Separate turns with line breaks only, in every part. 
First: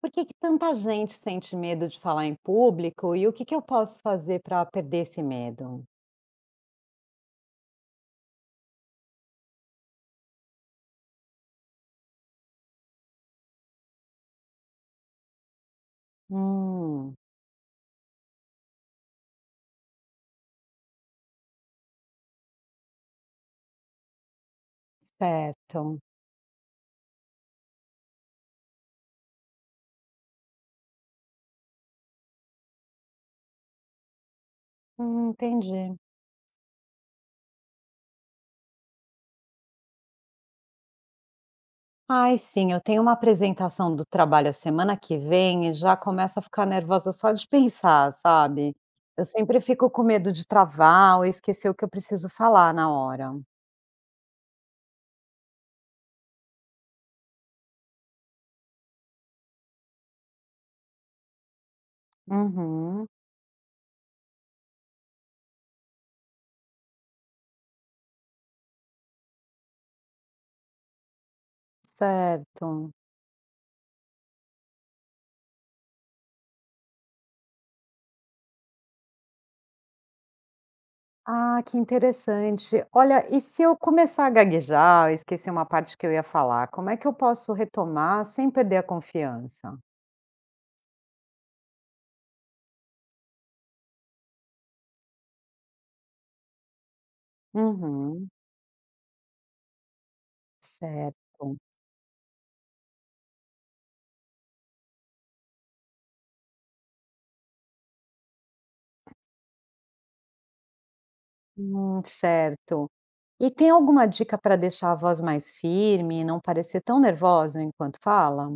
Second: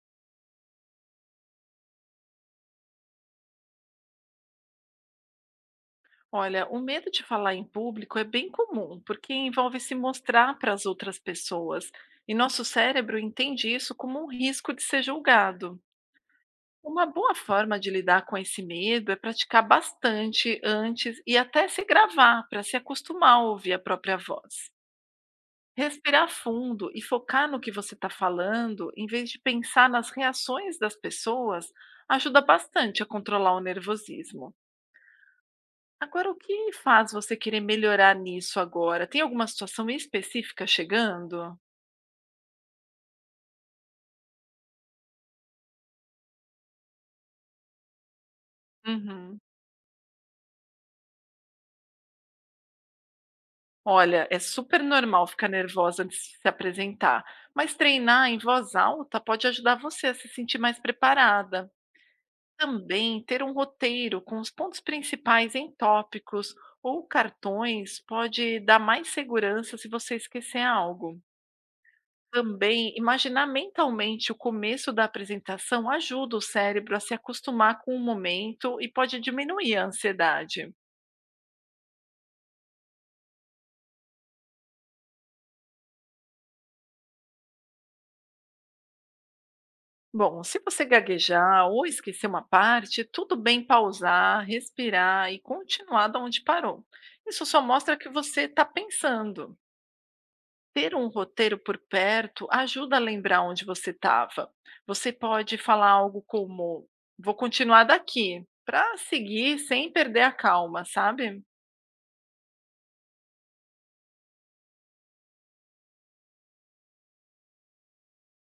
Por que que tanta gente sente medo de falar em público e o que que eu posso fazer para perder esse medo?
Olha, o medo de falar em público é bem comum, porque envolve se mostrar para as outras pessoas, e nosso cérebro entende isso como um risco de ser julgado. Uma
Hum,
boa forma de lidar com esse medo é praticar bastante antes e até se gravar para se acostumar a ouvir a própria voz.
certo.
Respirar fundo e focar no que você está falando, em vez de pensar nas reações das pessoas, ajuda bastante a controlar o nervosismo.
Entendi.
Agora, o que faz você querer melhorar nisso agora? Tem alguma situação específica chegando?
Ai, sim, eu tenho uma apresentação do trabalho a semana que vem e já começo a ficar nervosa só de pensar, sabe? Eu
Uhum.
sempre fico com medo de travar ou esquecer o que eu preciso falar na hora.
Olha, é super normal ficar nervosa antes de se apresentar, mas treinar em voz alta pode ajudar você a se sentir mais preparada.
Uhum,
Também ter um roteiro com os pontos principais em tópicos ou cartões pode dar mais segurança se você esquecer algo.
certo.
Também, imaginar mentalmente o começo da apresentação ajuda o cérebro a se acostumar com o momento e pode diminuir a ansiedade.
Ah, que interessante. Olha, e se eu começar a gaguejar, esquecer uma parte que eu ia falar, como é que eu posso retomar sem perder a confiança?
Bom, se você gaguejar ou esquecer uma parte, tudo bem pausar, respirar e continuar de onde parou. Isso só mostra que
Uhum,
você está pensando. Ter um
certo.
roteiro por perto ajuda a lembrar onde você estava. Você pode falar algo como: vou continuar daqui, para seguir sem perder a calma, sabe?
Certo. E tem alguma dica para deixar a voz mais firme e não parecer tão nervosa enquanto fala?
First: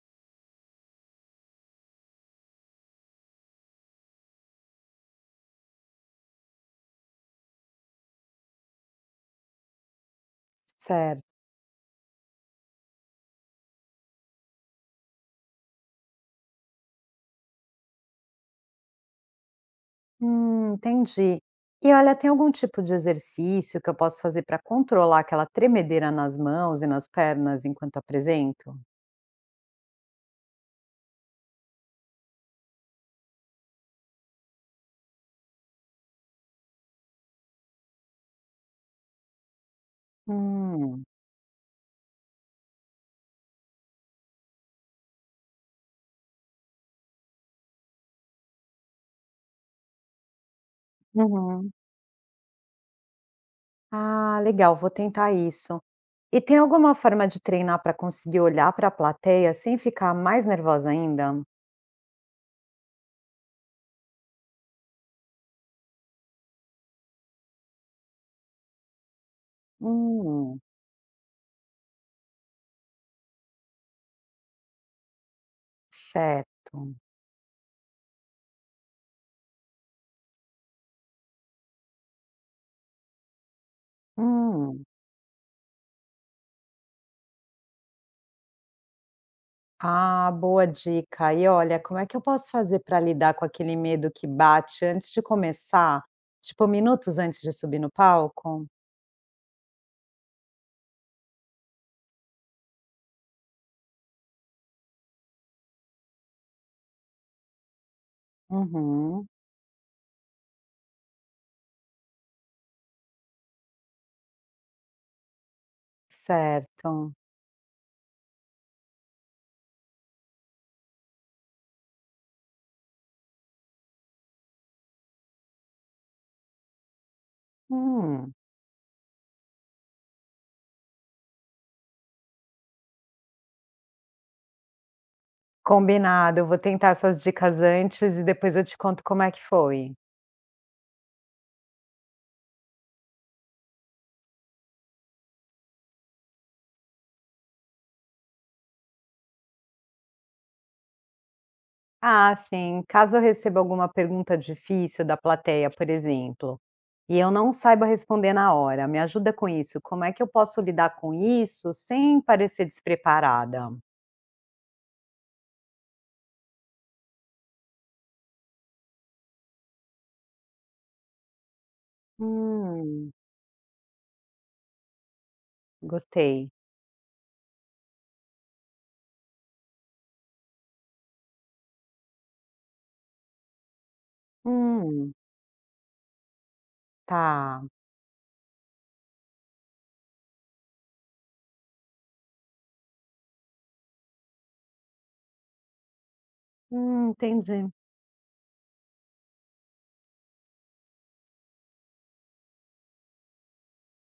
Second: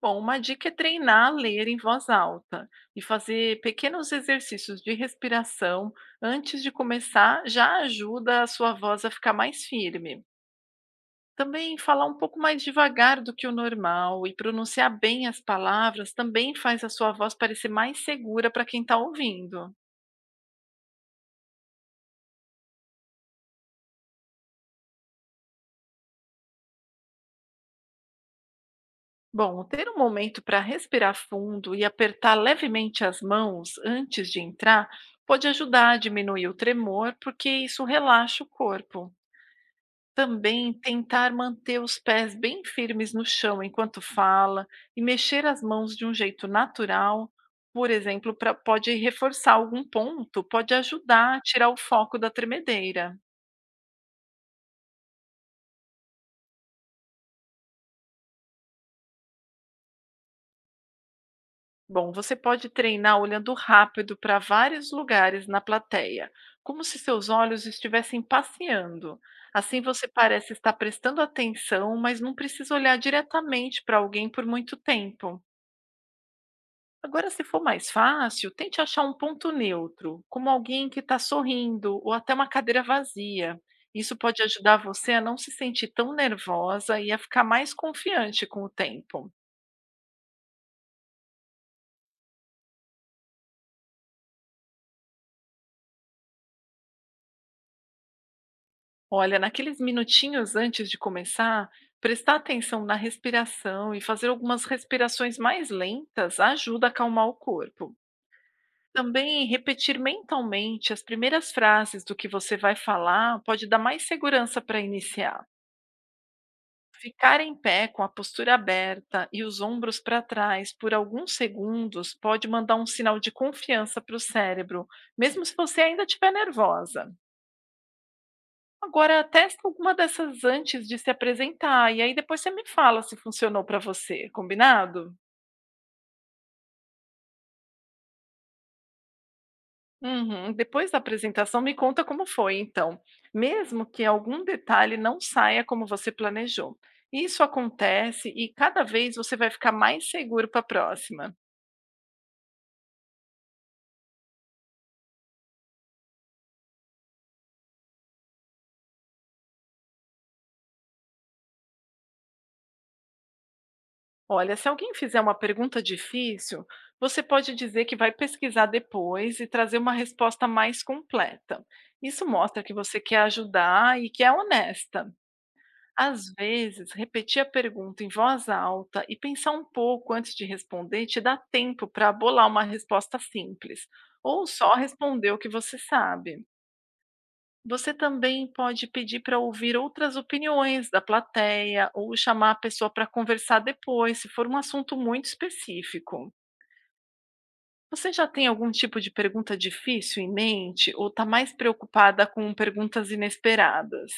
Bom, uma dica é treinar a ler em voz alta e fazer pequenos exercícios de respiração antes de começar já ajuda a sua voz a ficar mais firme.
Certo.
Também falar um pouco mais devagar do que o normal e pronunciar bem as palavras também faz a sua voz parecer mais segura para quem está ouvindo.
Entendi. E olha, tem algum tipo de exercício que eu posso fazer para controlar aquela tremedeira nas mãos e nas pernas enquanto apresento?
Bom, ter um momento para respirar fundo e apertar levemente as mãos antes de entrar pode ajudar a diminuir o tremor, porque isso relaxa o corpo. Também
Hum,
tentar manter os pés bem firmes no chão enquanto fala e mexer as mãos de um jeito natural, por exemplo, pra pode reforçar algum ponto, pode ajudar a tirar
uhum.
o foco da tremedeira.
Ah, legal, vou tentar isso. E tem alguma forma de treinar para conseguir olhar para a plateia sem ficar mais nervosa ainda?
Bom, você pode treinar olhando rápido para vários lugares na plateia, como se seus olhos estivessem passeando. Assim você parece
Hum,
estar prestando atenção, mas não precisa olhar diretamente para alguém por muito tempo.
certo.
Agora, se for mais fácil, tente achar um ponto neutro, como alguém que está sorrindo ou até uma cadeira vazia. Isso pode ajudar
Hum.
você a não se sentir tão nervosa e a ficar mais confiante com o tempo.
Ah, boa dica. E olha, como é que eu posso fazer para lidar com aquele medo que bate antes de começar? Tipo, minutos antes de subir no palco?
Olha, naqueles minutinhos antes de começar, prestar atenção na respiração e fazer algumas respirações mais lentas ajuda a acalmar o corpo.
Uhum,
Também repetir mentalmente as primeiras frases do que você vai falar pode dar mais segurança para iniciar.
certo.
Ficar em pé com a postura aberta e os ombros para trás por alguns segundos pode mandar um sinal de confiança para o cérebro, mesmo se você ainda estiver nervosa.
Hum,
Agora, testa alguma dessas antes de se apresentar e aí depois você me fala se funcionou para você, combinado?
combinado. Eu vou tentar essas dicas antes e depois eu te conto como é que foi.
Uhum. Depois da apresentação, me conta como foi, então, mesmo que algum detalhe não saia como você planejou. Isso acontece e cada vez você vai ficar mais seguro para a próxima.
Ah, sim. Caso eu receba alguma pergunta difícil da plateia, por exemplo, e eu não saiba responder na hora, me ajuda com isso. Como é que eu posso lidar com isso sem parecer despreparada?
Olha, se alguém fizer uma pergunta difícil, você pode dizer que vai pesquisar depois e trazer uma resposta mais completa. Isso mostra que você
Hum,
quer ajudar e que é honesta. Às
gostei.
vezes, repetir a pergunta em voz alta e pensar um pouco antes de responder te dá tempo para bolar uma resposta simples, ou só
Hum,
responder o que você sabe.
tá.
Você também pode pedir para ouvir outras opiniões da plateia ou chamar a pessoa para conversar depois, se for um assunto muito específico.
Entendi.
Você já tem algum tipo de pergunta difícil em mente ou está mais preocupada com perguntas inesperadas?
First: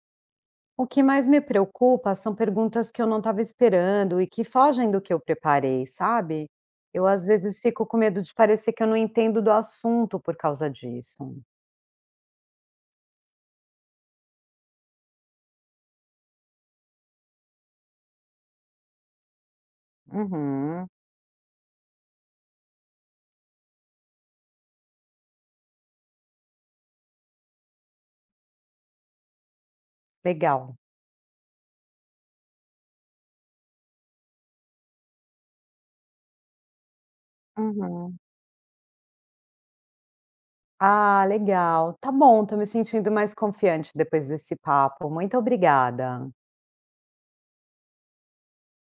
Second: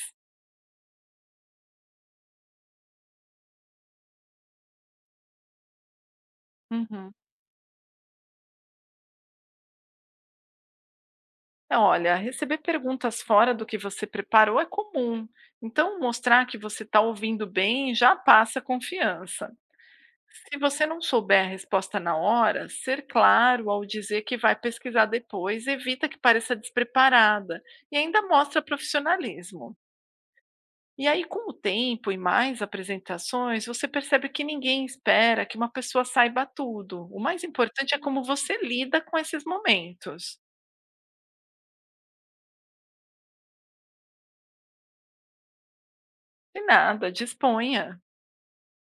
O que mais me preocupa são perguntas que eu não estava esperando e que fogem do que eu preparei, sabe? Eu
Uhum.
às vezes fico com medo de parecer que eu não entendo do assunto por causa disso.
É, olha, receber perguntas fora do que você preparou é comum, então mostrar que você está ouvindo bem já passa confiança. Se você
Uhum,
não souber a resposta na hora, ser claro ao dizer que vai pesquisar depois evita que pareça despreparada e ainda mostra profissionalismo.
legal.
E aí, com o tempo e mais apresentações, você percebe que ninguém espera que uma pessoa saiba tudo. O mais importante é
Uhum.
como você lida com esses momentos.
Ah, legal. Tá bom, estou me sentindo mais confiante depois desse papo. Muito obrigada.
E nada, disponha.